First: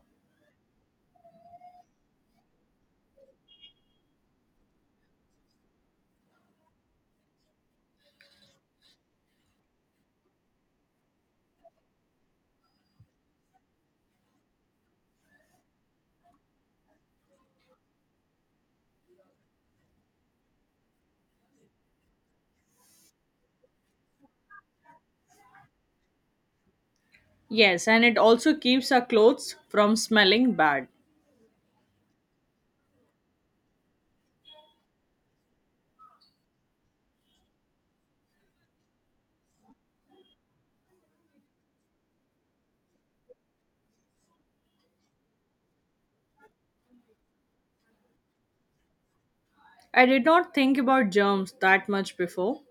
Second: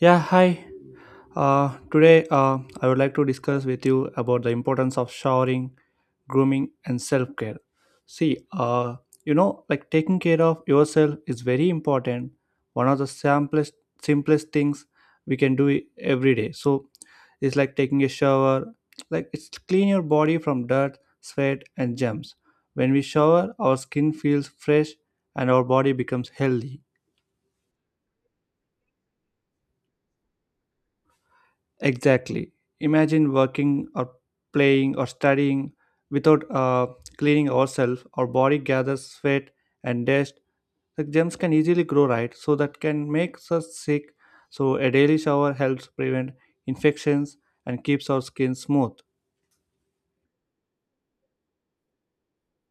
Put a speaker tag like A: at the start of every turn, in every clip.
A: Yeah, hi. Today, I would like to discuss with you about the importance of showering, grooming, and self care. See, uh, like taking care of yourself is very important. One of the simplest things we can do every day. So, it's like taking a shower. Like it's clean your body from dirt, sweat, and germs. When we shower, our skin feels fresh and our body becomes healthy.
B: Yes, and it also keeps our clothes from smelling bad.
A: Exactly. Imagine working or playing or studying without cleaning ourselves. Our body gathers sweat and dust. The germs can easily grow, right? So that can make us sick. So a daily shower helps prevent infections and keeps our skin smooth.
B: I did not think about germs that much before,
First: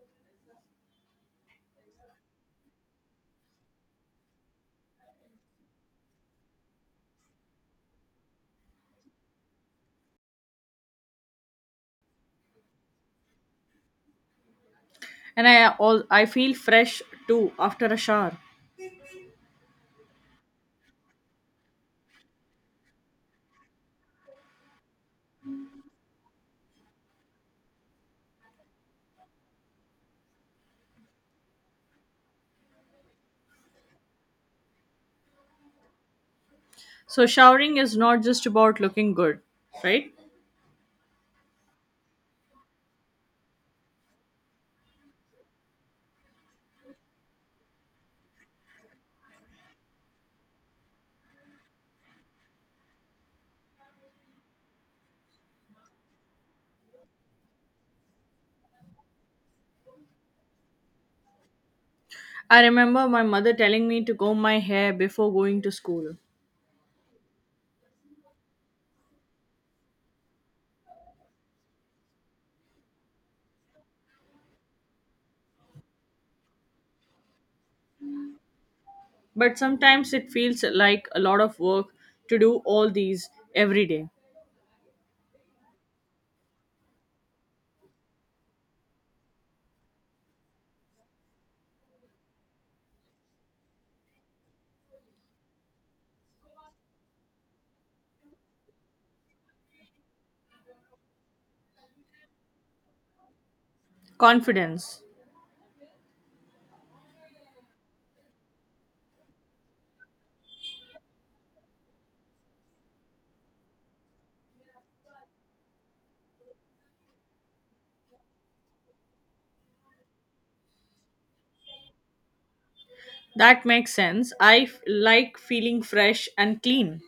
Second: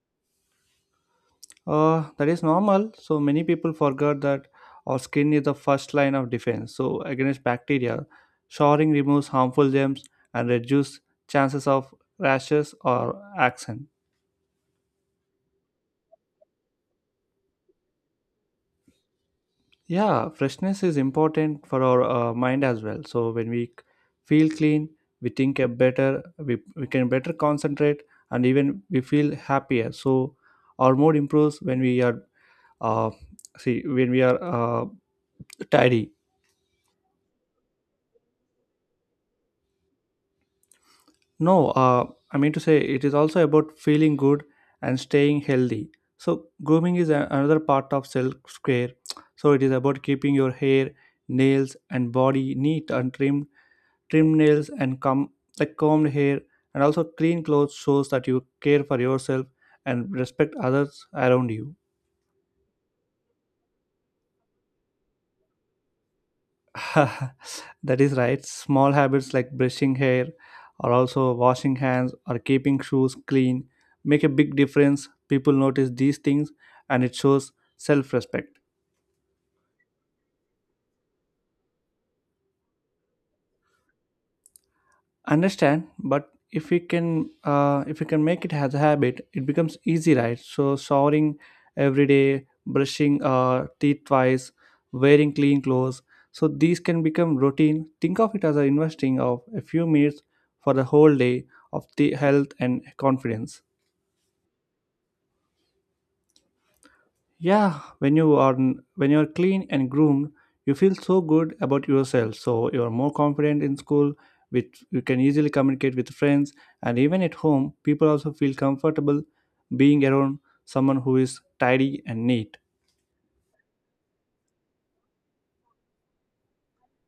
A: That is normal. So many people forget that our skin is the first line of defense. So against bacteria, showering removes harmful germs and reduces chances of rashes or accidents.
B: and I all I feel fresh too after a shower.
A: Yeah, freshness is important for our mind as well. So when feel clean, we think better, we can better concentrate, and even we feel happier. So our mood improves when uh, when we are tidy.
B: So showering is not just about looking good, right?
A: No, I mean to say it is also about feeling good and staying healthy. So grooming is another part of self care. So it is about keeping your hair, nails, and body neat and trimmed. Trim nails and com- Like combed hair and also clean clothes shows that you care for yourself and respect others around you.
B: I remember my mother telling me to comb my hair before going to school.
A: That is right. Small habits like brushing hair or also washing hands or keeping shoes clean make a big difference. People notice these things, and it shows self-respect.
B: But sometimes it feels like a lot of work to do all these every day.
A: Understand, but if we can make it as a habit it becomes easy, right? So showering every day, brushing teeth twice, wearing clean clothes, so these can become routine. Think of it as a investing of a few minutes for the whole day, of the health and confidence.
B: Confidence.
A: Yeah, when you are clean and groomed, you feel so good about yourself. So you are more confident in school, which you can easily communicate with friends, and even at home, people also feel comfortable being around someone who is tidy and neat.
B: That makes sense. Like feeling fresh and clean.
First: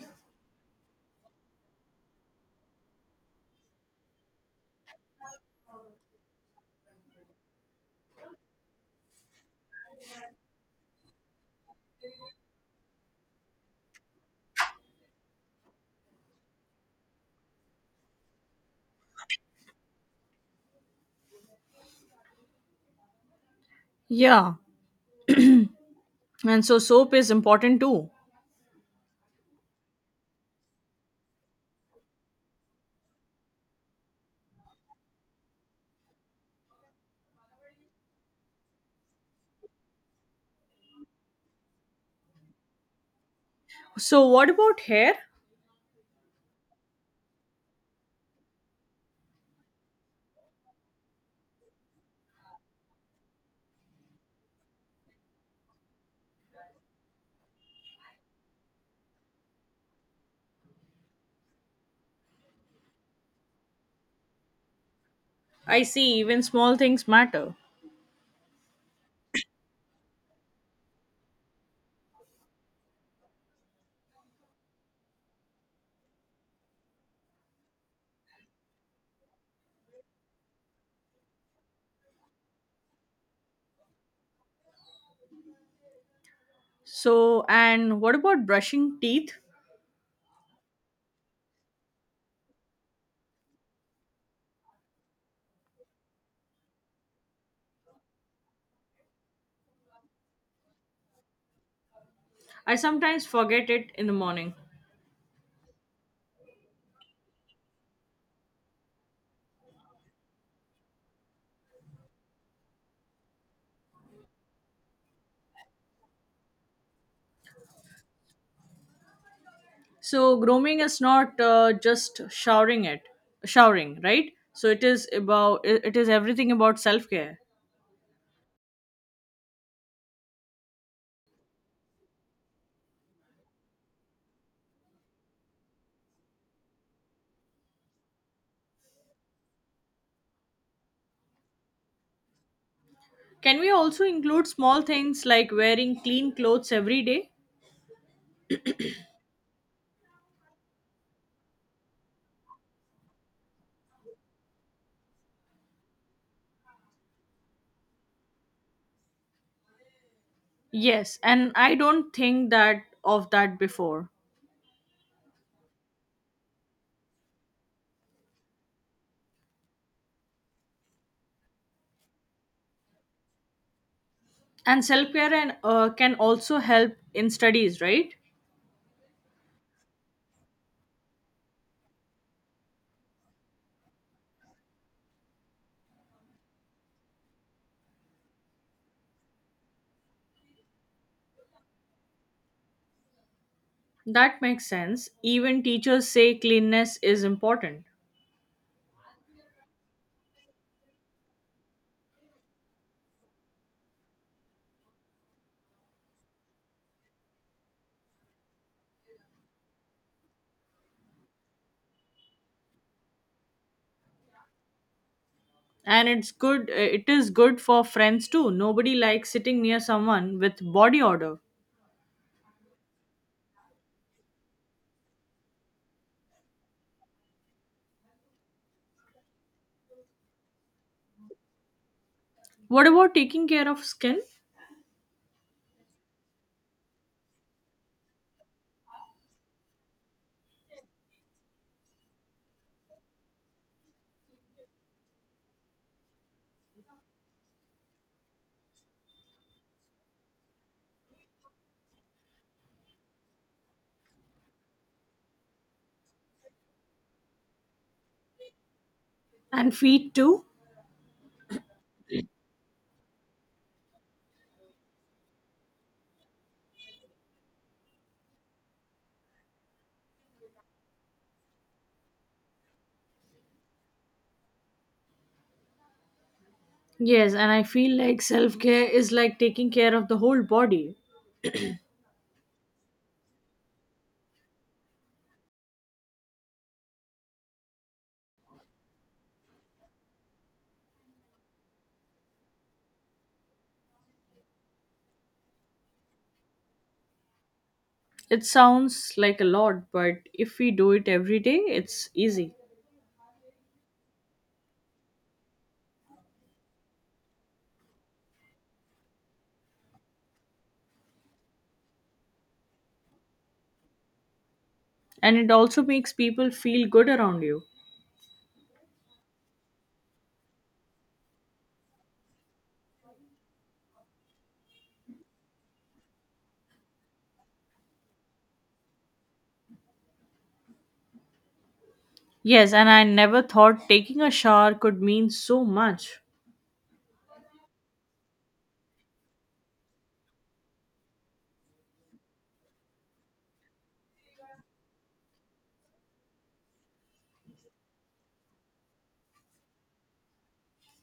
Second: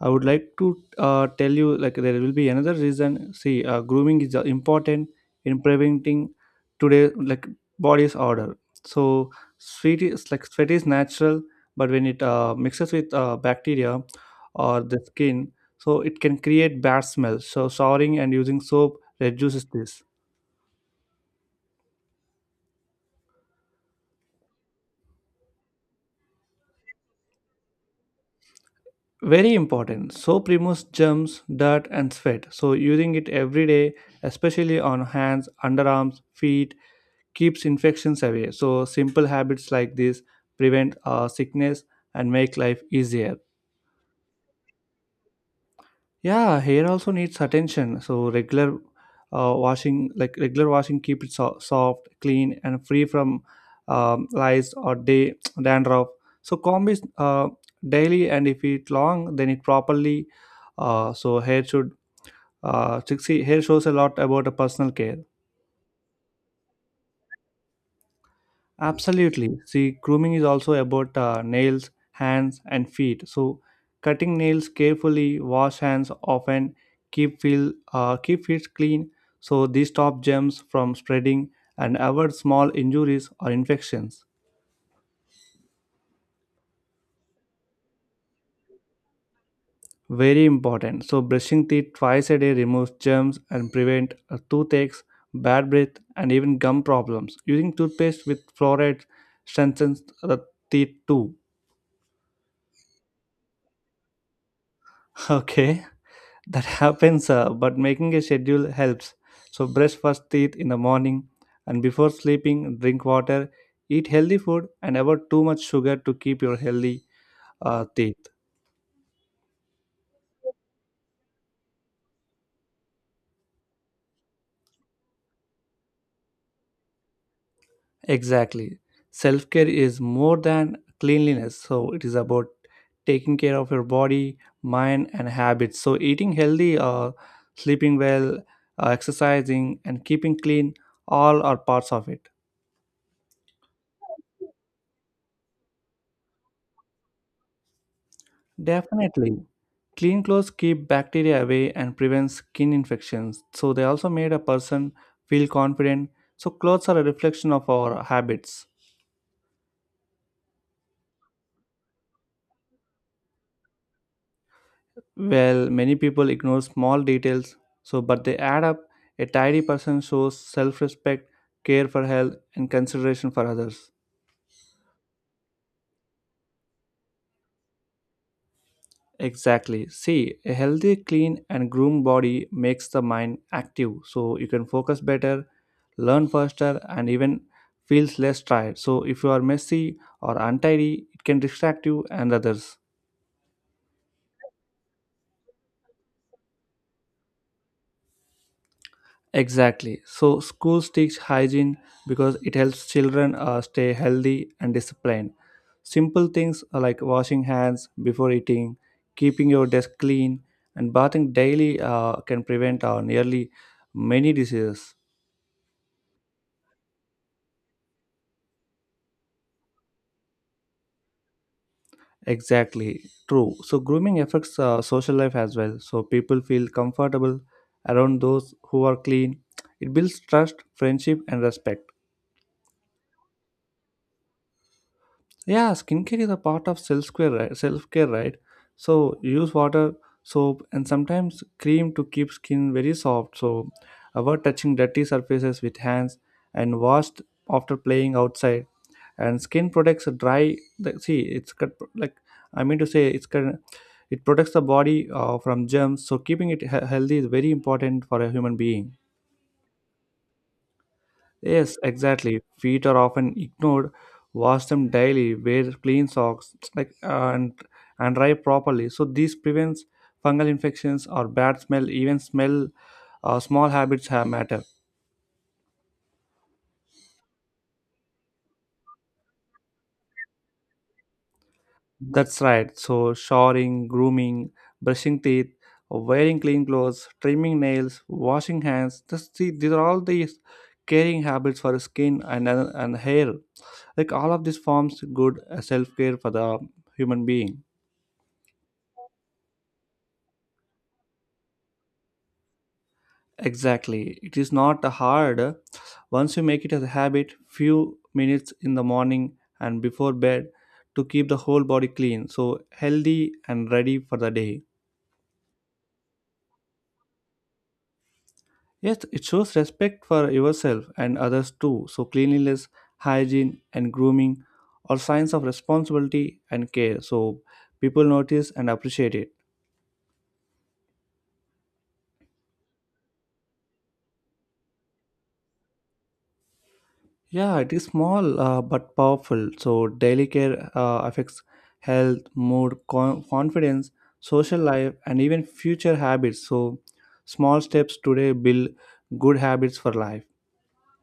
A: I would like to tell you like there will be another reason. See, grooming is important in preventing today like body's odor. So sweat is natural, but when it mixes with bacteria or the skin, so it can create bad smell. So showering and using soap reduces this.
B: Yeah. And so soap is important too.
A: Very important. Soap removes germs, dirt, and sweat. So using it every day, especially on hands, underarms, feet keeps infections away. So simple habits like this prevent sickness and make life easier.
B: So what about hair?
A: Yeah, hair also needs attention. So regular washing, keep it soft, clean, and free from lice or day dandruff. So comb is daily, and if it long, then it properly. So hair should. See, hair shows a lot about a personal care.
B: I see, even small things matter.
A: Absolutely. See, grooming is also about nails, hands, and feet. So, cutting nails carefully, wash hands often, keep feet clean. So these stop germs from spreading and avoid small injuries or infections.
B: So and what about brushing teeth?
A: Very important. So brushing teeth twice a day removes germs and prevent toothaches, bad breath, and even gum problems. Using toothpaste with fluoride strengthens the teeth too.
B: I sometimes forget it in the morning.
A: Okay. That happens, but making a schedule helps. So brush first teeth in the morning and before sleeping, drink water, eat healthy food, and avoid too much sugar to keep your healthy teeth.
B: So grooming is not just showering, right? So it is everything about self-care.
A: Exactly. Self-care is more than cleanliness, so it is about taking care of your body, mind, and habits. So eating healthy, sleeping well, exercising, and keeping clean, all are parts of it.
B: Can we also include small things like wearing clean clothes every day?
A: Definitely. Clean clothes keep bacteria away and prevent skin infections. So they also made a person feel confident. So clothes are a reflection of our habits.
B: Yes, and I don't think that of that before.
A: Well, many people ignore small details, so but they add up. A tidy person shows self-respect, care for health, and consideration for others.
B: And self-care and can also help in studies, right?
A: Exactly. See, a healthy, clean, and groomed body makes the mind active, so you can focus better, learn faster, and even feels less tired. So, if you are messy or untidy, it can distract you and others.
B: That makes sense, even teachers say cleanness is important.
A: Exactly. So, schools teach hygiene because it helps children stay healthy and disciplined. Simple things are like washing hands before eating, keeping your desk clean, and bathing daily can prevent nearly many diseases.
B: And it's good it is good for friends too, nobody likes sitting near someone with body odor.
A: Exactly, true. So grooming affects social life as well. So people feel comfortable around those who are clean. It builds trust, friendship, and respect.
B: What about taking care of skin?
A: Yeah, skincare is a part of self care, right? Self care, right? So use water, soap, and sometimes cream to keep skin very soft. So avoid touching dirty surfaces with hands and wash after playing outside. And skin protects dry. See, it's cut- like I mean to say, it's cut- it protects the body from germs. So keeping it healthy is very important for a human being.
B: And feet too.
A: Yes, exactly. Feet are often ignored. Wash them daily. Wear clean socks, and dry properly. So this prevents fungal infections or bad smell. Even smell, small habits have matter.
B: Yes, and I feel like self-care is like taking care of the whole body.
A: That's right. So showering, grooming, brushing teeth, wearing clean clothes, trimming nails, washing hands. Just see, these are all these caring habits for skin and hair. Like all of this forms good self care for the human being.
B: It sounds like a lot, but if we do it every day, it's easy.
A: Exactly. It is not hard. Once you make it as a habit, few minutes in the morning and before bed to keep the whole body clean, so healthy and ready for the day.
B: And it also makes people feel good around you.
A: Yes, it shows respect for yourself and others too. So cleanliness, hygiene, and grooming are signs of responsibility and care. So people notice and appreciate it.
B: Yes, and I never thought taking a shower could mean so much.
A: Yeah, it is small, but powerful. So, daily care affects health, mood, confidence, social life, and even future habits. So, small steps today build good habits for life.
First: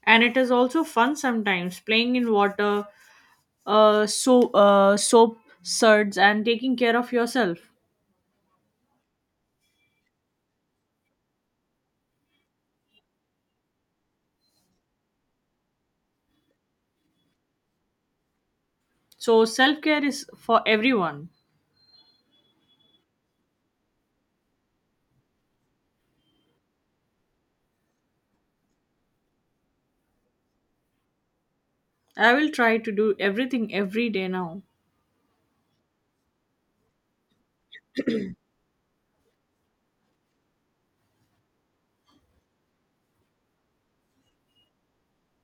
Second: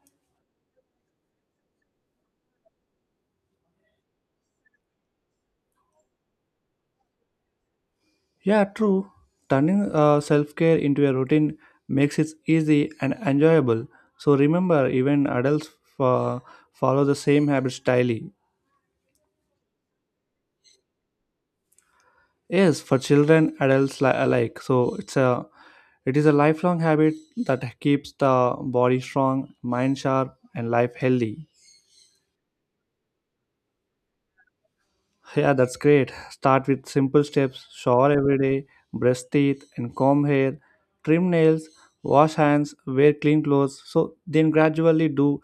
B: And it is also fun sometimes, playing in water, soap suds, and taking care of yourself.
A: Yeah, true. Turning self care into a routine makes it easy and enjoyable. So, remember, even adults uh, follow the same habits daily.
B: So self care is for everyone.
A: Yes, for children, adults alike. So it is a lifelong habit that keeps the body strong, mind sharp, and life healthy.
B: I will try to do everything every day now,
A: Yeah, that's great. Start with simple steps: shower every day, brush teeth, and comb hair, trim nails, wash hands, wear clean clothes. So then gradually do,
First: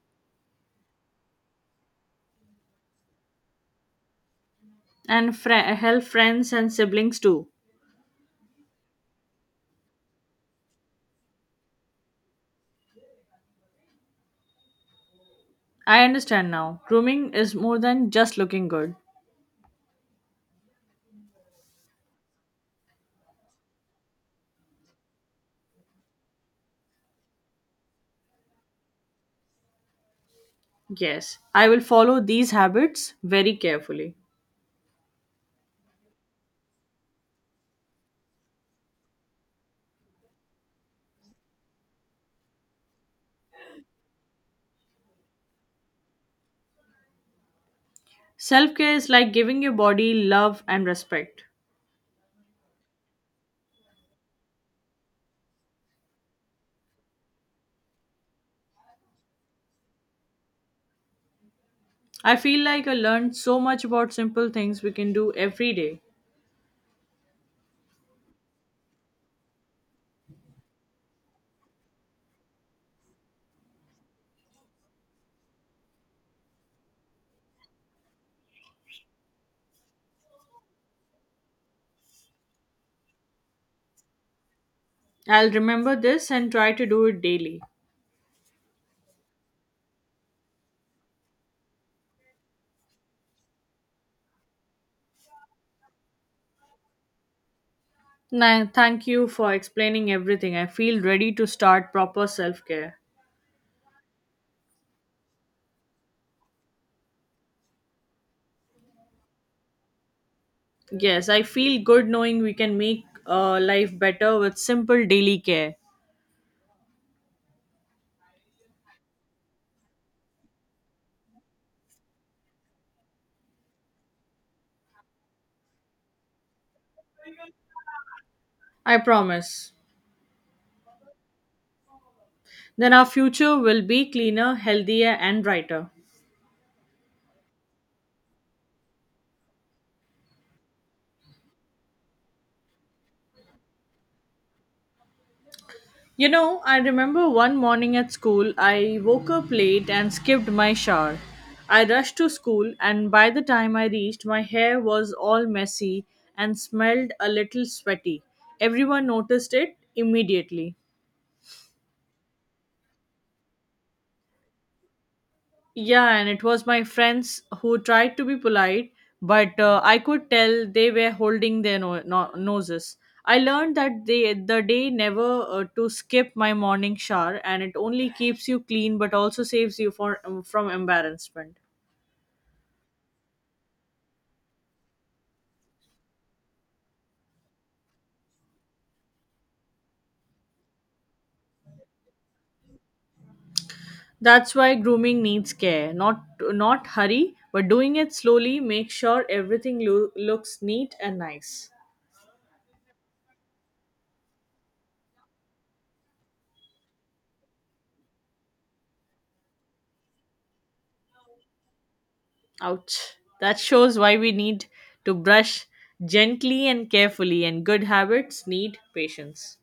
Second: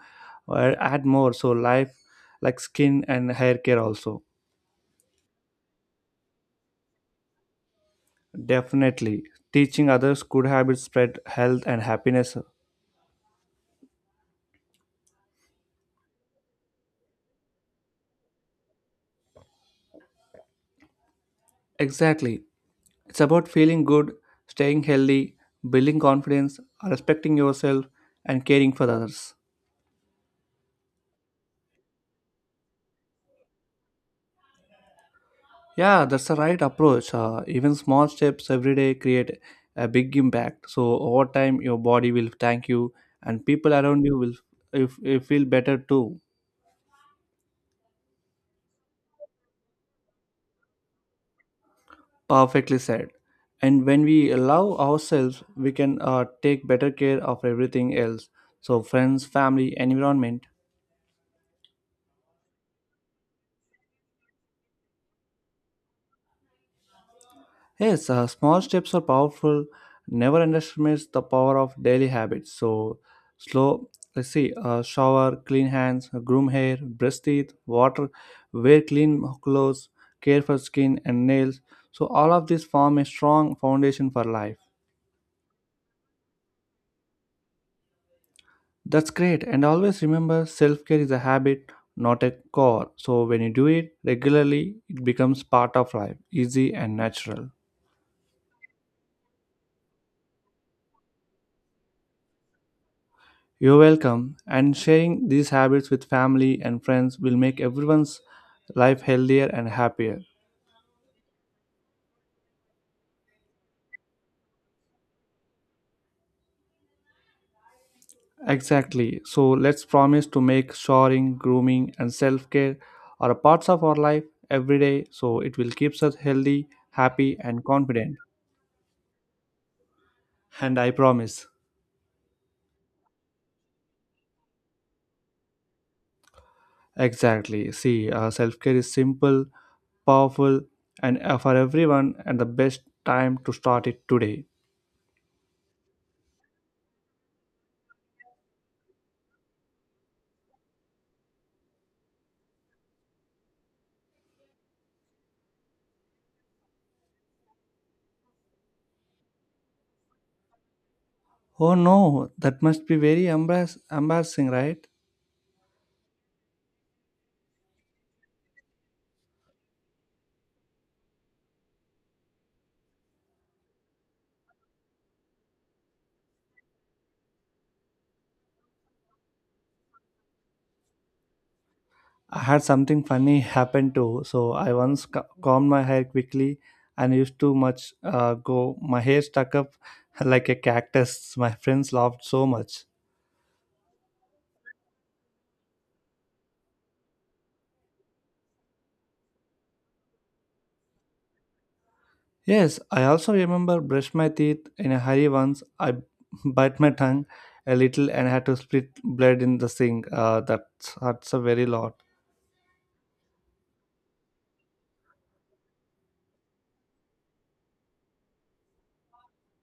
A: add more. So life like skin and hair care also.
B: and help friends and siblings too.
A: Definitely, teaching others good habits spread health and happiness.
B: I understand now. Grooming is more than just looking good.
A: Exactly. It's about feeling good, staying healthy, building confidence, respecting yourself, and caring for others.
B: Yes, I will follow these habits very carefully.
A: Yeah, that's the right approach. Even small steps every day create a big impact. So over time, your body will thank you, and people around you will if feel better too.
B: Self care is like giving your body love and respect.
A: Perfectly said. And when we allow ourselves, we can take better care of everything else. So friends, family, environment.
B: I feel like I learned so much about simple things we can do every day.
A: Yes, small steps are powerful. Never underestimates the power of daily habits. So, slow. Let's see: shower, clean hands, groom hair, brush teeth, water, wear clean clothes, care for skin and nails. So, all of these form a strong foundation for life.
B: I'll remember this and try to do it daily.
A: That's great. And always remember, self-care is a habit, not a core. So, when you do it regularly, it becomes part of life, easy and natural.
B: Thank you for explaining everything. I feel ready to start proper self care.
A: You're welcome. And sharing these habits with family and friends will make everyone's life healthier and happier.
B: Yes, I feel good knowing we can make life better with simple daily care.
A: Exactly. So let's promise to make shoring, grooming, and self care are parts of our life every day, so it will keep us healthy, happy, and confident.
B: I promise.
A: And I promise.
B: Then our future will be cleaner, healthier, and brighter.
A: Exactly. See, self care is simple, powerful, and for everyone, and the best time to start it today.
B: You know, I remember one morning at school, I woke up late and skipped my shower. I rushed to school, and by the time I reached, my hair was all messy and smelled a little sweaty. Everyone noticed it immediately.
A: Oh no, that must be very embarrassing, right?
B: Yeah, and it was my friends who tried to be polite, but I could tell they were holding their noses. I learned that they, the day never to skip my morning shower, and it only keeps you clean but also saves you for, from embarrassment.
A: I had something funny happen too. So I once combed my hair quickly and used too much go. My hair stuck up like a cactus. My friends laughed so much.
B: That's why grooming needs care. Not hurry, but doing it slowly. Make sure everything looks neat and nice.
A: Yes, I also remember brush my teeth in a hurry once. I bite my tongue a little and had to split blood in the sink. That's hurts a very lot.
B: Ouch. That shows why we need to brush gently and carefully, and good habits need patience.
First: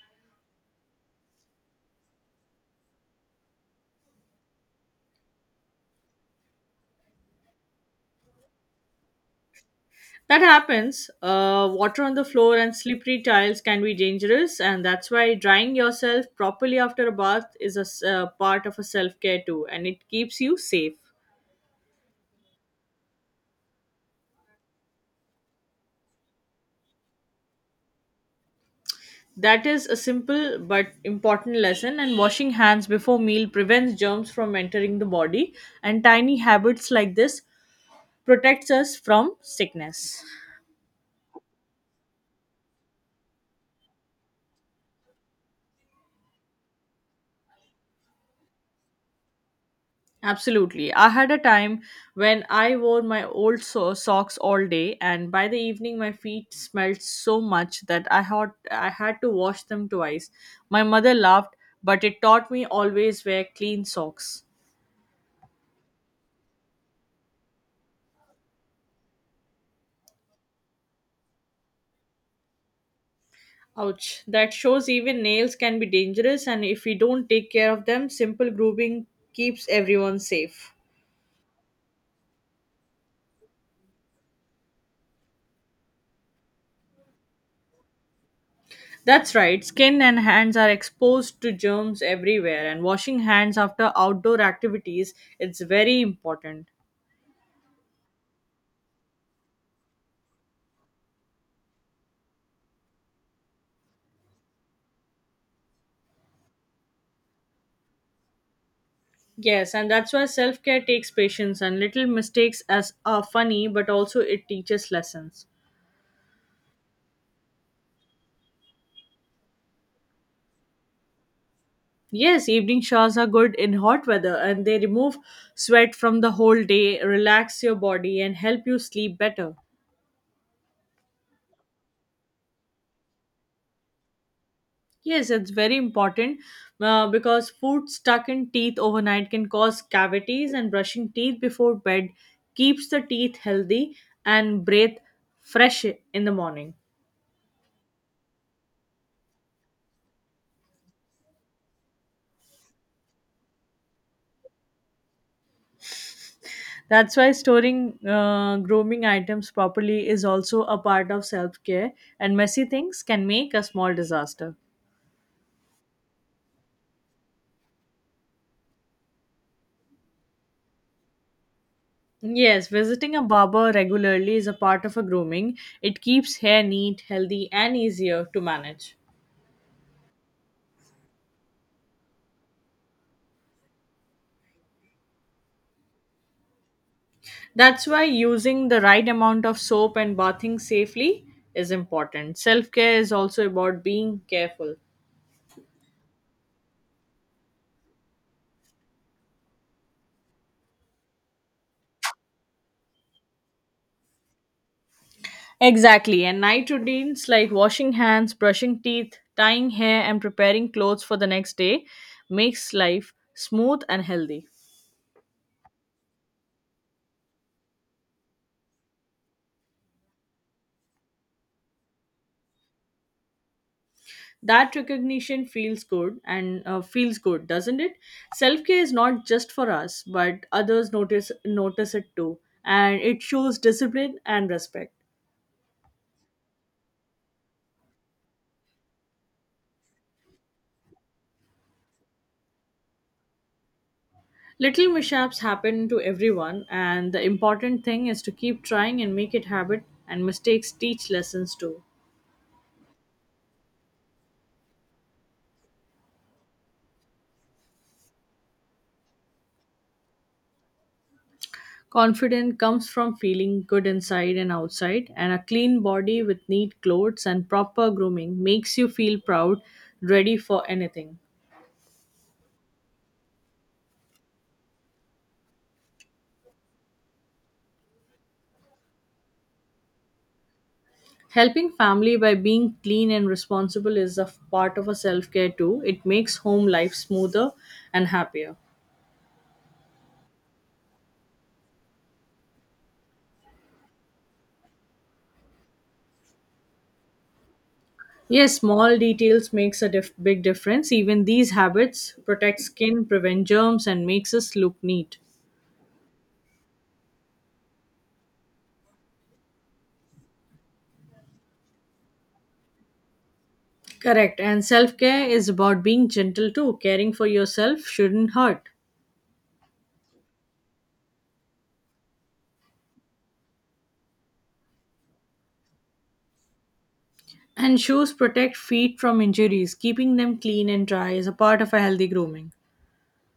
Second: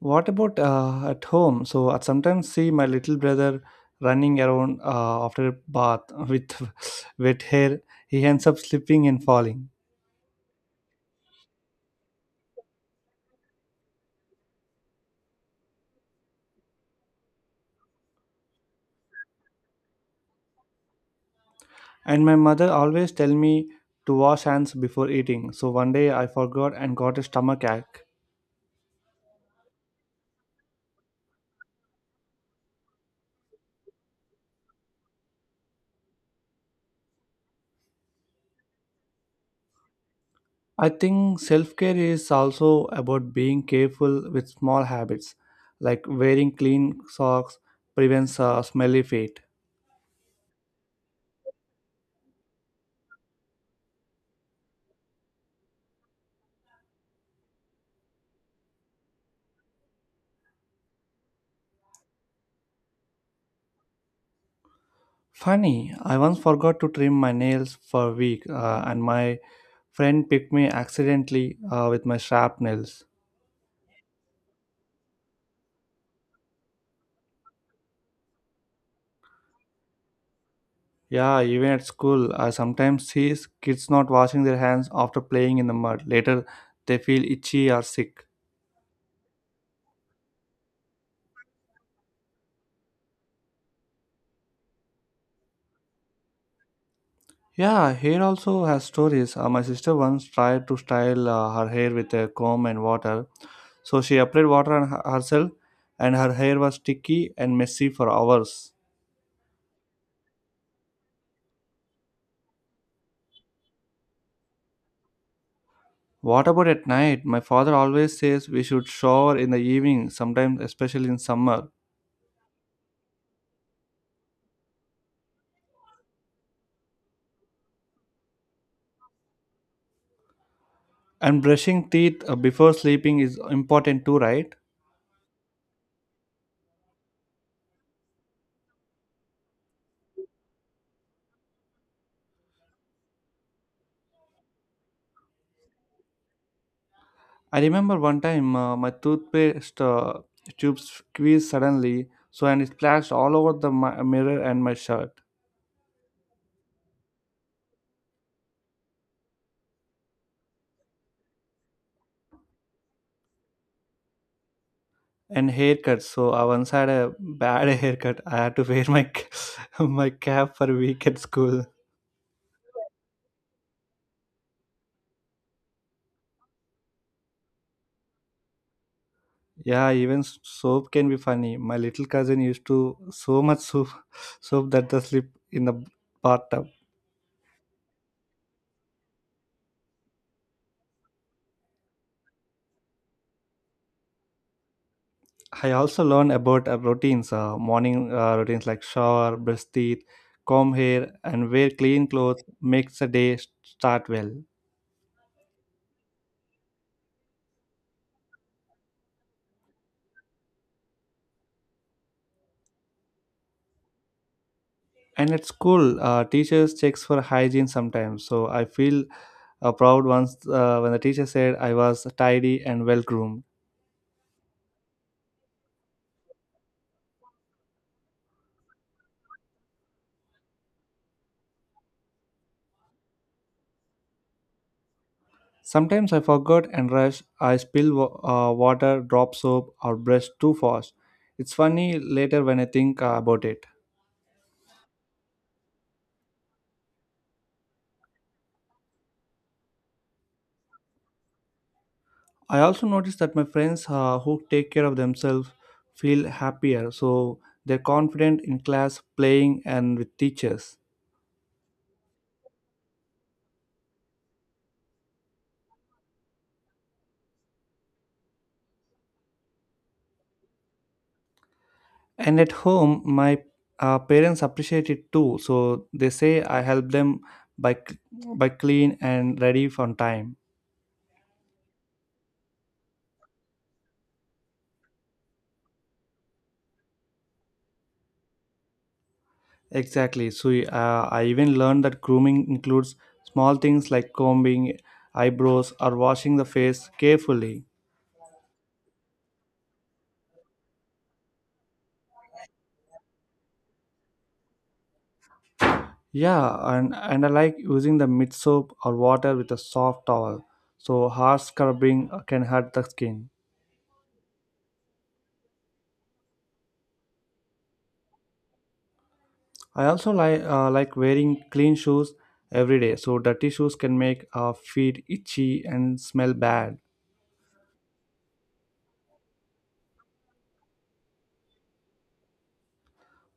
A: What about at home? So I sometimes see my little brother running around after a bath with wet hair. He ends up slipping and falling.
B: That happens. Water on the floor and slippery tiles can be dangerous, and that's why drying yourself properly after a bath is part of a self care too, and it keeps you safe.
A: And my mother always tell me to wash hands before eating. So one day I forgot and got a stomach ache.
B: That is a simple but important lesson, and washing hands before meal prevents germs from entering the body, and tiny habits like this protects us from sickness.
A: I think self-care is also about being careful with small habits, like wearing clean socks prevents smelly feet.
B: Absolutely. I had a time when I wore my old socks all day, and by the evening, my feet smelled so much that I had to wash them twice. My mother laughed, but it taught me always wear clean socks.
A: Funny, I once forgot to trim my nails for a week, and my Friend picked me accidentally with my shrapnels.
B: Ouch. That shows even nails can be dangerous, and if we don't take care of them, simple grooming keeps everyone safe.
A: Yeah, even at school, I sometimes see kids not washing their hands after playing in the mud. Later, they feel itchy or sick.
B: That's right. Skin and hands are exposed to germs everywhere, and washing hands after outdoor activities it's very important.
A: Yeah, hair also has stories. My sister once tried to style her hair with a comb and water. So she applied water on herself, and her hair was sticky and messy for hours.
B: Yes, and that's why self care takes patience, and little mistakes as are funny, but also it teaches lessons.
A: What about at night? My father always says we should shower in the evening, sometimes, especially in summer.
B: Yes, evening showers are good in hot weather and they remove sweat from the whole day, relax your body, and help you sleep better.
A: And brushing teeth before sleeping is important too, right?
B: Yes, it's very important because food stuck in teeth overnight can cause cavities, and brushing teeth before bed keeps the teeth healthy and breathe fresh in the morning.
A: I remember one time my toothpaste tube squeezed suddenly, so and it splashed all over the mirror and my shirt
B: That's why storing grooming items properly is also a part of self care, and messy things can make a small disaster.
A: and haircuts. So I once had a bad haircut. I had to wear my my cap for a week at school.
B: Yes, visiting a barber regularly is a part of a grooming. It keeps hair neat, healthy, and easier to manage.
A: Yeah, even soap can be funny. My little cousin used to so much soap soap that the slip in the bathtub.
B: That's why using the right amount of soap and bathing safely is important. Self care is also about being careful.
A: I also learned about routines, morning routines like shower, brush teeth, comb hair, and wear clean clothes makes a day start well.
B: Exactly, and night routines like washing hands, brushing teeth, tying hair, and preparing clothes for the next day makes life smooth and healthy.
A: And at school, teachers checks for hygiene sometimes. So I feel proud once when the teacher said I was tidy and well groomed.
B: That recognition feels good and doesn't it? Self care is not just for us, but others notice it too, and it shows discipline and respect.
A: Sometimes I forgot and rush. I spill water, drop soap, or brush too fast. It's funny later when I think about it.
B: Little mishaps happen to everyone, and the important thing is to keep trying and make it habit. And mistakes teach lessons too.
A: I also noticed that my friends who take care of themselves feel happier, so they're confident in class, playing, and with teachers.
B: Confidence comes from feeling good inside and outside, and a clean body with neat clothes and proper grooming makes you feel proud, ready for anything.
A: And at home, my parents appreciate it too, so they say I help them by c- by clean and ready on time.
B: Helping family by being clean and responsible is part of a self care too. It makes home life smoother and happier.
A: Exactly. So I even learned that grooming includes small things like combing eyebrows or washing the face carefully.
B: Yes, small details makes big difference. Even these habits protect skin, prevent germs, and makes us look neat.
A: Yeah, and I like using the mid soap or water with a soft towel, so hard scrubbing can hurt the skin.
B: Correct. And self care is about being gentle too. Caring for yourself shouldn't hurt.
A: I also like wearing clean shoes every day, so dirty shoes can make our feet itchy and smell bad.
B: And shoes protect feet from injuries. Keeping them clean and dry is a part of a healthy grooming.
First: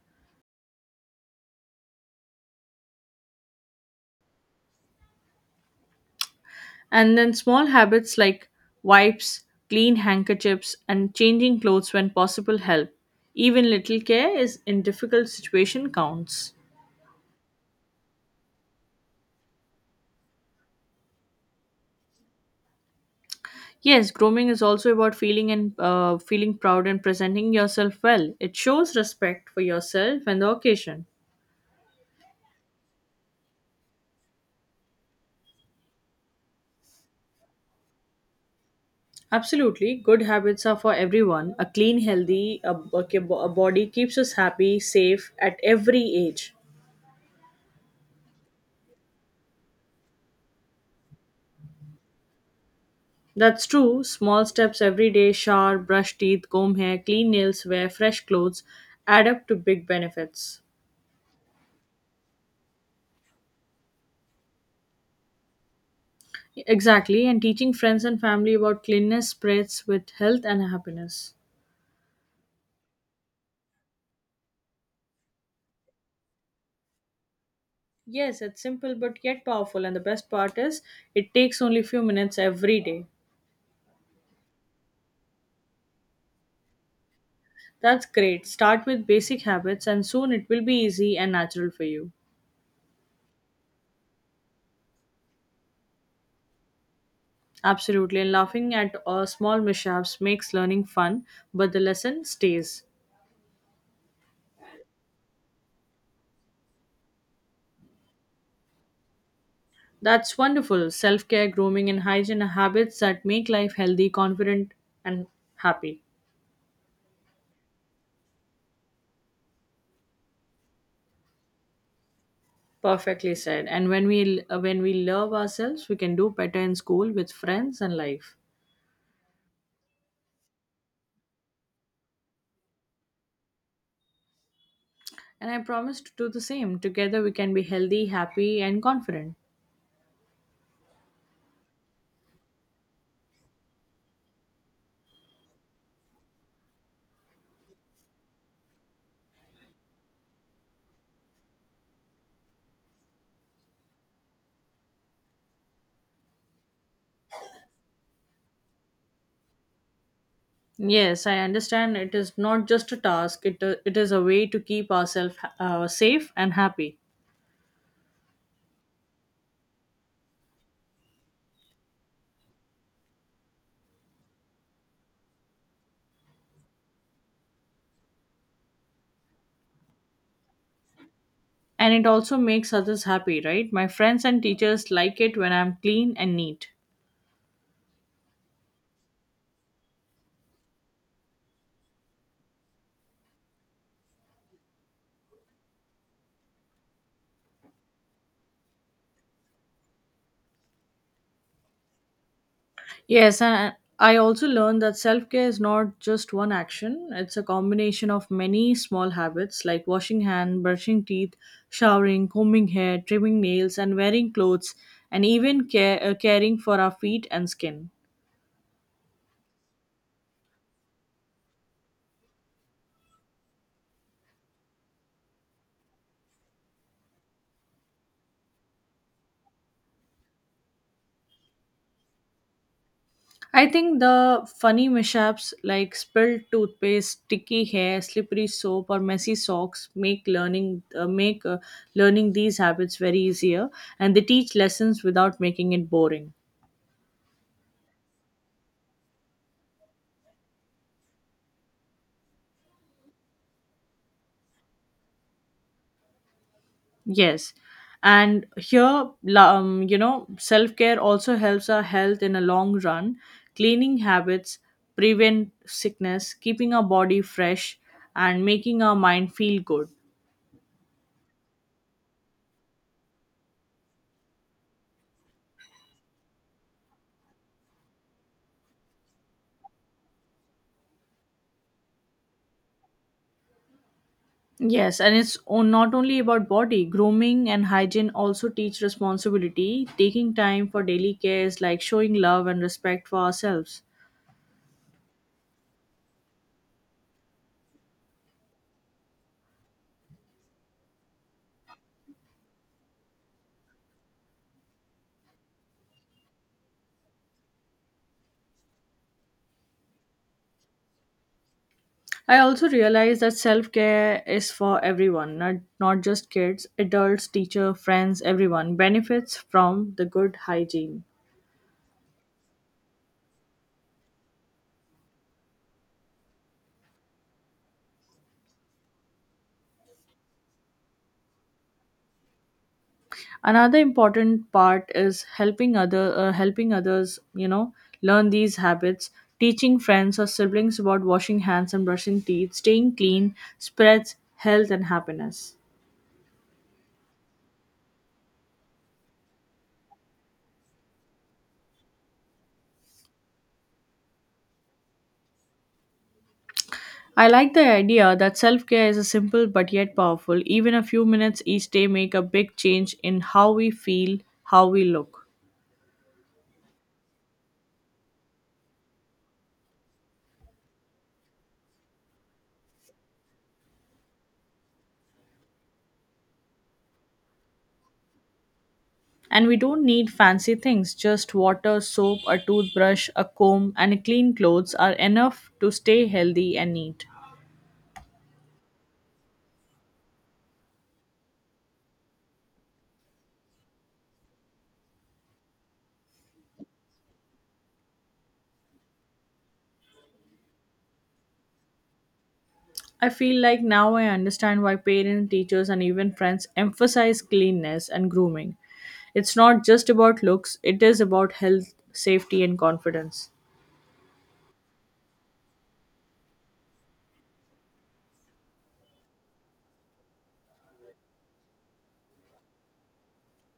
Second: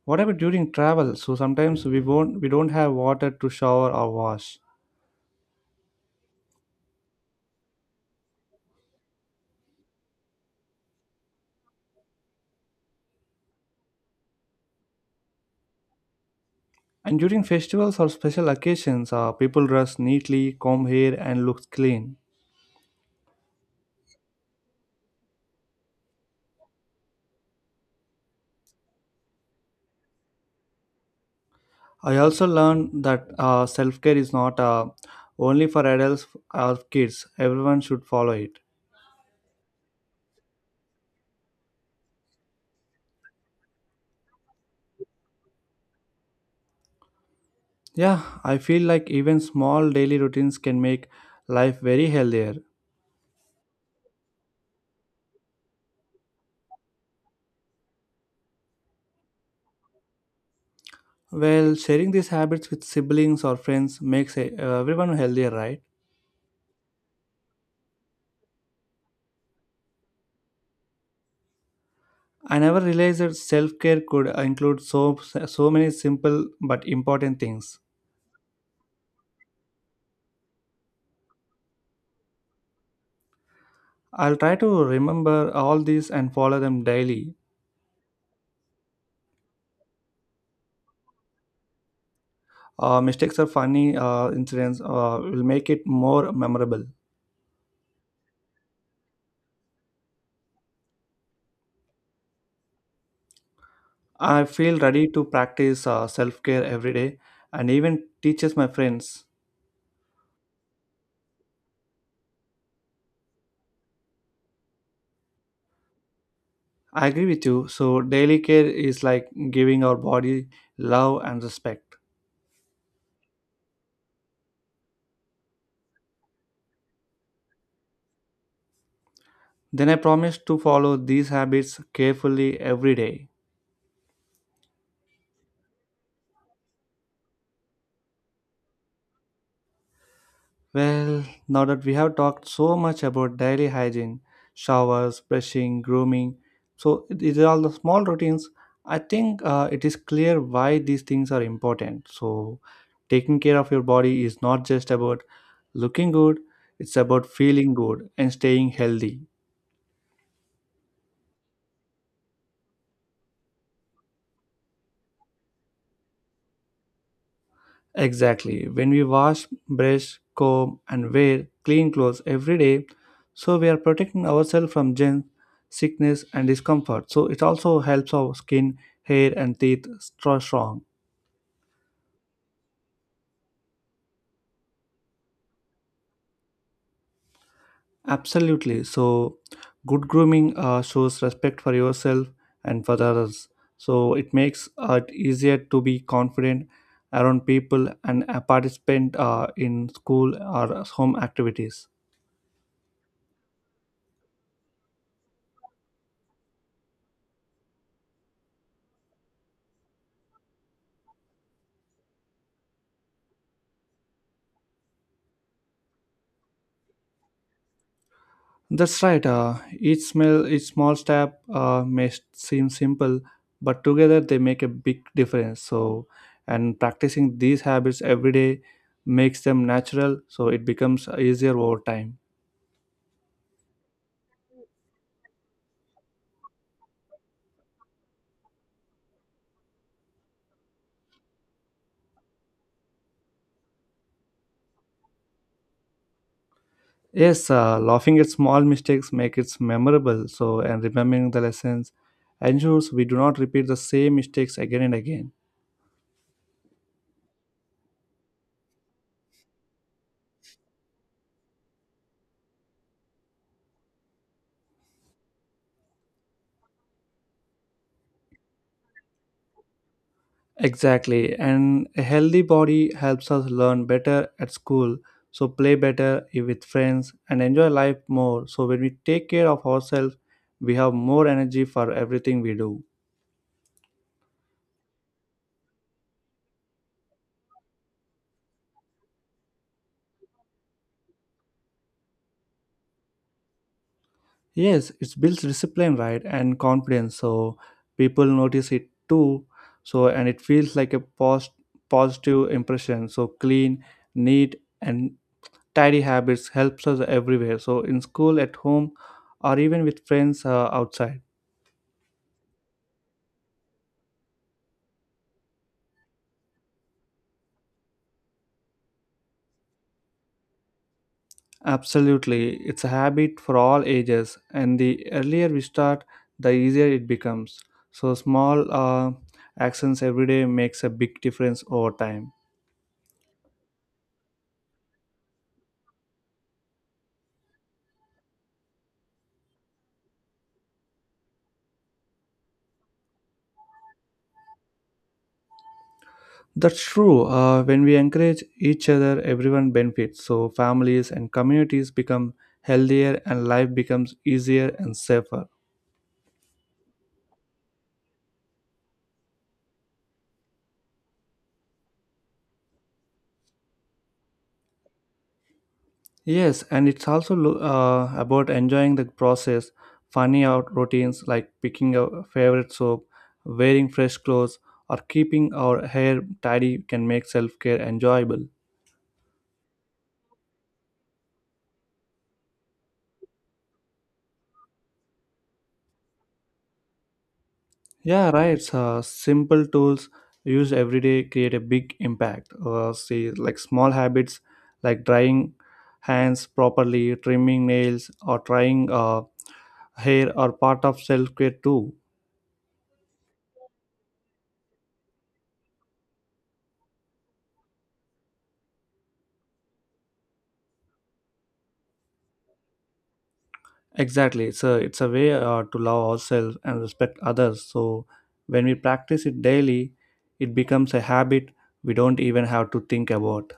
A: What about during travel? So sometimes we don't have water to shower or wash.
B: And then small habits like wipes, clean handkerchiefs, and changing clothes when possible help. Even little care is in difficult situation counts.
A: And during festivals or special occasions, people dress neatly, comb hair, and look clean.
B: Yes, grooming is also about feeling proud and presenting yourself well. It shows respect for yourself and the occasion.
A: I also learned that self care is not only for adults or kids, everyone should follow it.
B: Absolutely. Good habits are for everyone. A clean, healthy a, okay, a body keeps us happy, safe at every age.
A: Yeah, I feel like even small daily routines can make life very healthier.
B: That's true. Small steps every day, shower, brush teeth, comb hair, clean nails, wear fresh clothes, add up to big benefits.
A: Well, sharing these habits with siblings or friends makes everyone healthier, right?
B: Exactly. And teaching friends and family about cleanliness spreads with health and happiness.
A: I never realized that self care could include so many simple but important things.
B: Yes, it's simple but yet powerful. And the best part is, it takes only few minutes every day.
A: I'll try to remember all these and follow them daily.
B: That's great. Start with basic habits, and soon it will be easy and natural for you.
A: Mistakes or funny incidents will make it more memorable.
B: Absolutely, and laughing at small mishaps makes learning fun, but the lesson stays.
A: I feel ready to practice self care every day and even teaches my friends.
B: That's wonderful. Self care, grooming, and hygiene are habits that make life healthy, confident, and happy.
A: I agree with you. So, daily care is like giving our body love and respect.
B: Perfectly said. And when we love ourselves, we can do better in school with friends and life.
A: Then I promise to follow these habits carefully every day.
B: And I promise to do the same. Together, we can be healthy, happy, and confident.
A: Well, now that we have talked so much about daily hygiene, showers, brushing, grooming, so these are all the small routines. I think it is clear why these things are important. So, taking care of your body is not just about looking good, it's about feeling good and staying healthy.
B: Yes, I understand. It is not just a task. It is a way to keep ourselves safe and happy.
A: Exactly. When we wash, brush, comb, and wear clean clothes every day, so we are protecting ourselves from germs, sickness, and discomfort. So it also helps our skin, hair, and teeth stay strong.
B: And it also makes others happy, right? My friends and teachers like it when I'm clean and neat.
A: Absolutely. So, good grooming shows respect for yourself and for the others. So, it makes it easier to be confident around people and a participant in school or home activities.
B: Yes, and I also learned that self care is not just one action, it's a combination of many small habits like washing hands, brushing teeth, showering, combing hair, trimming nails, and wearing clothes, and even caring for our feet and skin.
A: That's right. Each small step may seem simple, but together they make a big difference. So, and practicing these habits every day makes them natural. So, it becomes easier over time.
B: I think the funny mishaps like spilled toothpaste, sticky hair, slippery soap, or messy socks make learning these habits very easier, and they teach lessons without making it boring.
A: Yes, laughing at small mistakes make it memorable. So, and remembering the lessons ensures we do not repeat the same mistakes again and again.
B: Yes, and here, self care also helps our health in a long run. Cleaning habits prevent sickness, keeping our body fresh, and making our mind feel good.
A: Exactly, and a healthy body helps us learn better at school. So, play better with friends and enjoy life more. So, when we take care of ourselves, we have more energy for everything we do.
B: Yes, and it's not only about body. Grooming and hygiene also teach responsibility, taking time for daily cares like showing love and respect for ourselves.
A: Yes, it builds discipline, right, and confidence. So people notice it too. So and it feels like a post positive impression. So clean, neat, and tidy habits helps us everywhere. So in school, at home, or even with friends outside.
B: I also realize that self care is for everyone, not just kids, adults, teacher, friends, everyone benefits from the good hygiene.
A: Absolutely, it's a habit for all ages, and the earlier we start, the easier it becomes. So small actions every day makes a big difference over time.
B: Another important part is helping other helping others, you know, learn these habits, teaching friends or siblings about washing hands and brushing teeth, staying clean spreads health and happiness.
A: That's true. When we encourage each other, everyone benefits. So families and communities become healthier, and life becomes easier and safer.
B: I like the idea that self-care is a simple but yet powerful, even a few minutes each day make a big change in how we feel, how we look.
A: Yes, and it's also about enjoying the process. Funny out routines like picking a favorite soap, wearing fresh clothes, or keeping our hair tidy can make self care enjoyable.
B: And we don't need fancy things, just water, soap, a toothbrush, a comb and clean clothes are enough to stay healthy and neat.
A: Yeah, right. So simple tools used every day create a big impact. See, like small habits like drying hands properly, trimming nails, or trying hair are part of self care too.
B: I feel like now I understand why parents, teachers, and even friends emphasize cleanness and grooming. It's not just about looks, it is about health, safety, and confidence.
A: Exactly. So it's a way to love ourselves and respect others. So when we practice it daily, it becomes a habit we don't even have to think about.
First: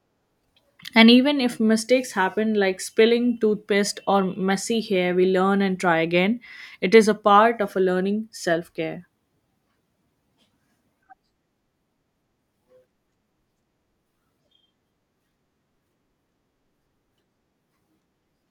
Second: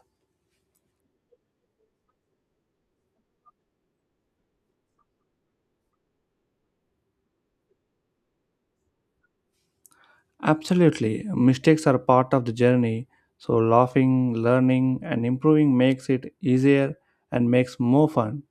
B: And even if mistakes happen, like spilling toothpaste or messy hair, we learn and try again. It is a part of a learning self care.
A: Absolutely. Mistakes are part of the journey. So, laughing, learning, and improving makes it easier and makes more fun.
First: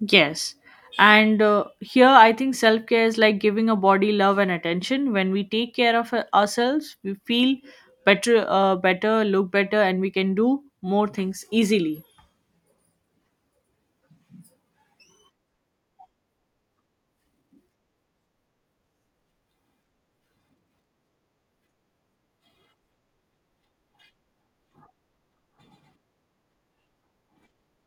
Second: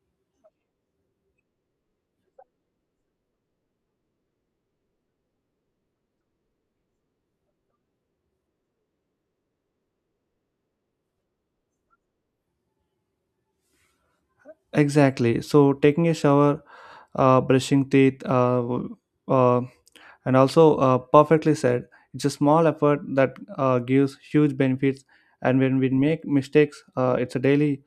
B: Yes. And here, I think self care is like giving a body love and attention. When we take care of ourselves, we feel better, look better, and we can do more things easily.
A: Exactly. So, taking a shower, brushing teeth, uh, and also perfectly said, it's a small effort that gives huge benefits. And when we make mistakes, it's a daily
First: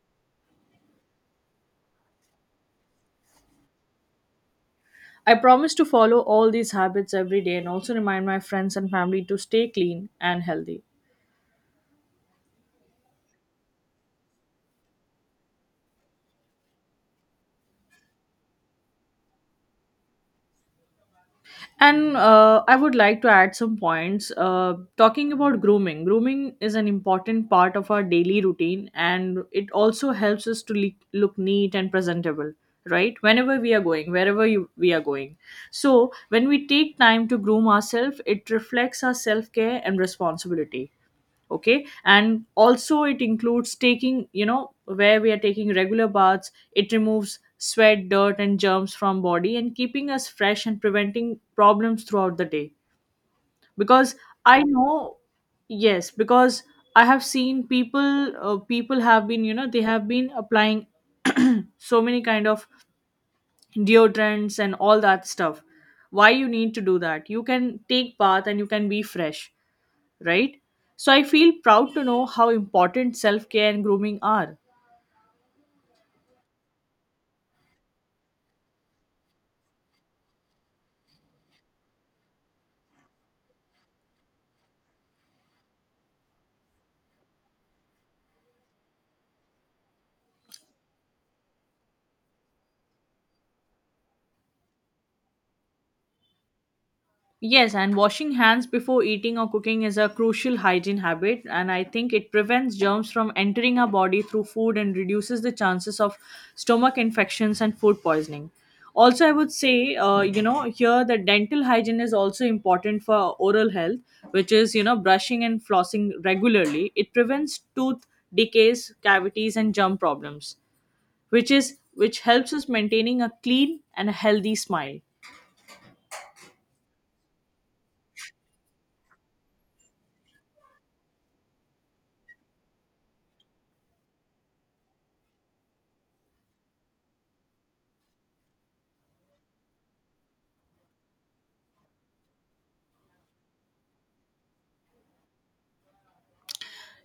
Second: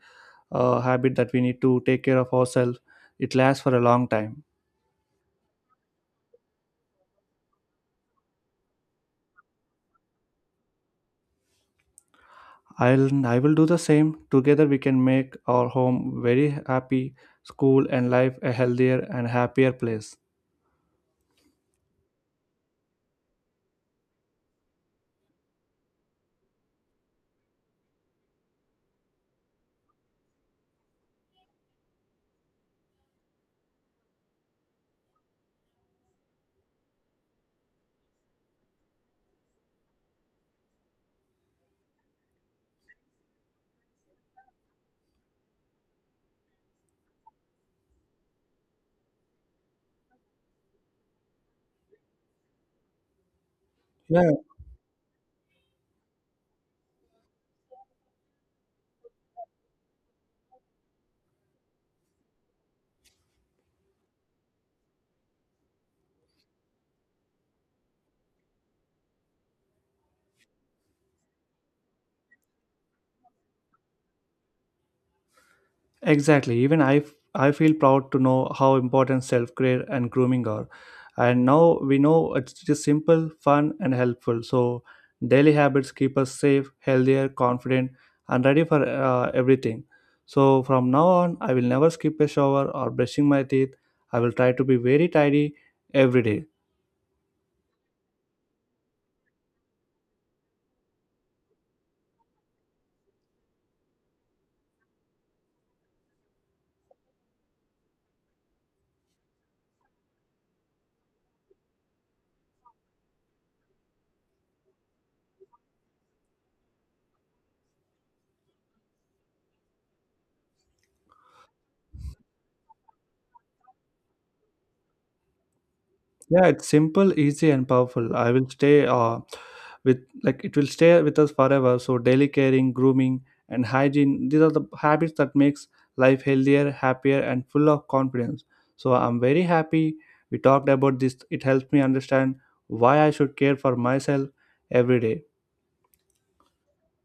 A: habit that we need to take care of ourselves. It lasts for a long time.
B: I promise to follow all these habits every day and also remind my friends and family to stay clean and healthy.
A: I will do the same. Together we can make our home very happy, school and life a healthier and happier place.
B: And I would like to add some points. Talking about grooming is an important part of our daily routine and it also helps us to look neat and presentable, right? Whenever we are going, we are going. So, when we take time to groom ourselves, it reflects our self care and responsibility. Okay, and also it includes taking, you know, where we are taking regular baths, it removes sweat, dirt and germs from body, and keeping us fresh and preventing problems throughout the day. Because
A: Yeah,
B: I know, yes, because I have seen people have been, you know, they have been applying so many kind of deodorants and all that stuff. Why you need to do that? You can take bath and you can be fresh, right? So I feel proud to know how important self care and grooming are.
A: exactly. Even I feel proud to know how important self-care and grooming are. And now we know it's just simple, fun and helpful. So daily habits keep us safe, healthier, confident and ready for everything. So from now on I will never skip a shower or brushing my teeth. I will try to be very tidy every day.
B: Yes, and washing hands before eating or cooking is a crucial hygiene habit, and I think it prevents germs from entering our body through food and reduces the chances of stomach infections and food poisoning. Also, I would say, you know, here the dental hygiene is also important for oral health, which is, you know, brushing and flossing regularly. It prevents tooth decays, cavities, and germ problems, which is which helps us maintaining a clean and a healthy smile.
A: Yeah, it's simple, easy, and powerful. I will stay with like it will stay with us forever. So daily caring, grooming, and hygiene these are the habits that makes life healthier, happier, and full of confidence. So I'm very happy we talked about this. It helps me understand why I should care for myself every day.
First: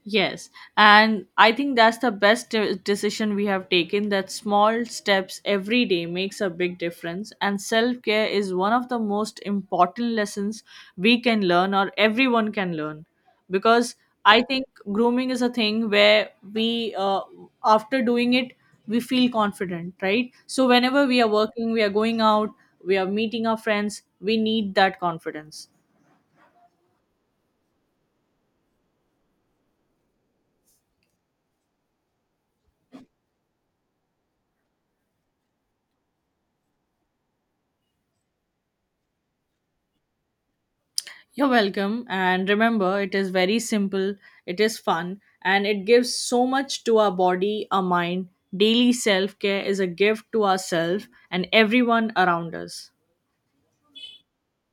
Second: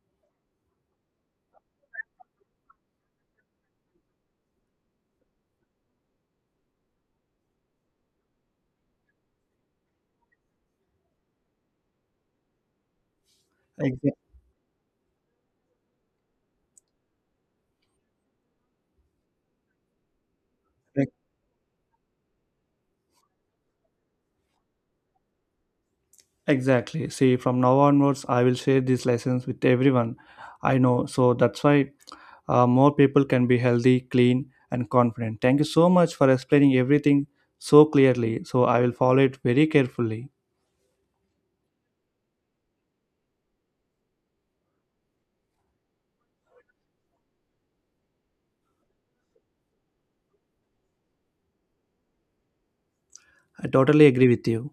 B: Yes, and I think that's the best decision we have taken, that small steps every day makes a big difference, and self care is one of the most important lessons we can learn, or everyone can learn. Because
A: Exactly.
B: I think grooming is a thing where we, uh, after doing it we feel confident, right? So whenever we are working, we are going out, we are meeting our friends, we need that confidence.
A: Exactly. See, from now onwards, I will share these lessons with everyone I know. So that's why more people can be healthy, clean, and confident. Thank you so much for explaining everything so clearly. So I will follow it very carefully.
B: You're welcome. And remember, it is very simple, it is fun, and it gives so much to our body, our mind. Daily self care is a gift to ourselves and everyone around us.
A: I totally agree with you.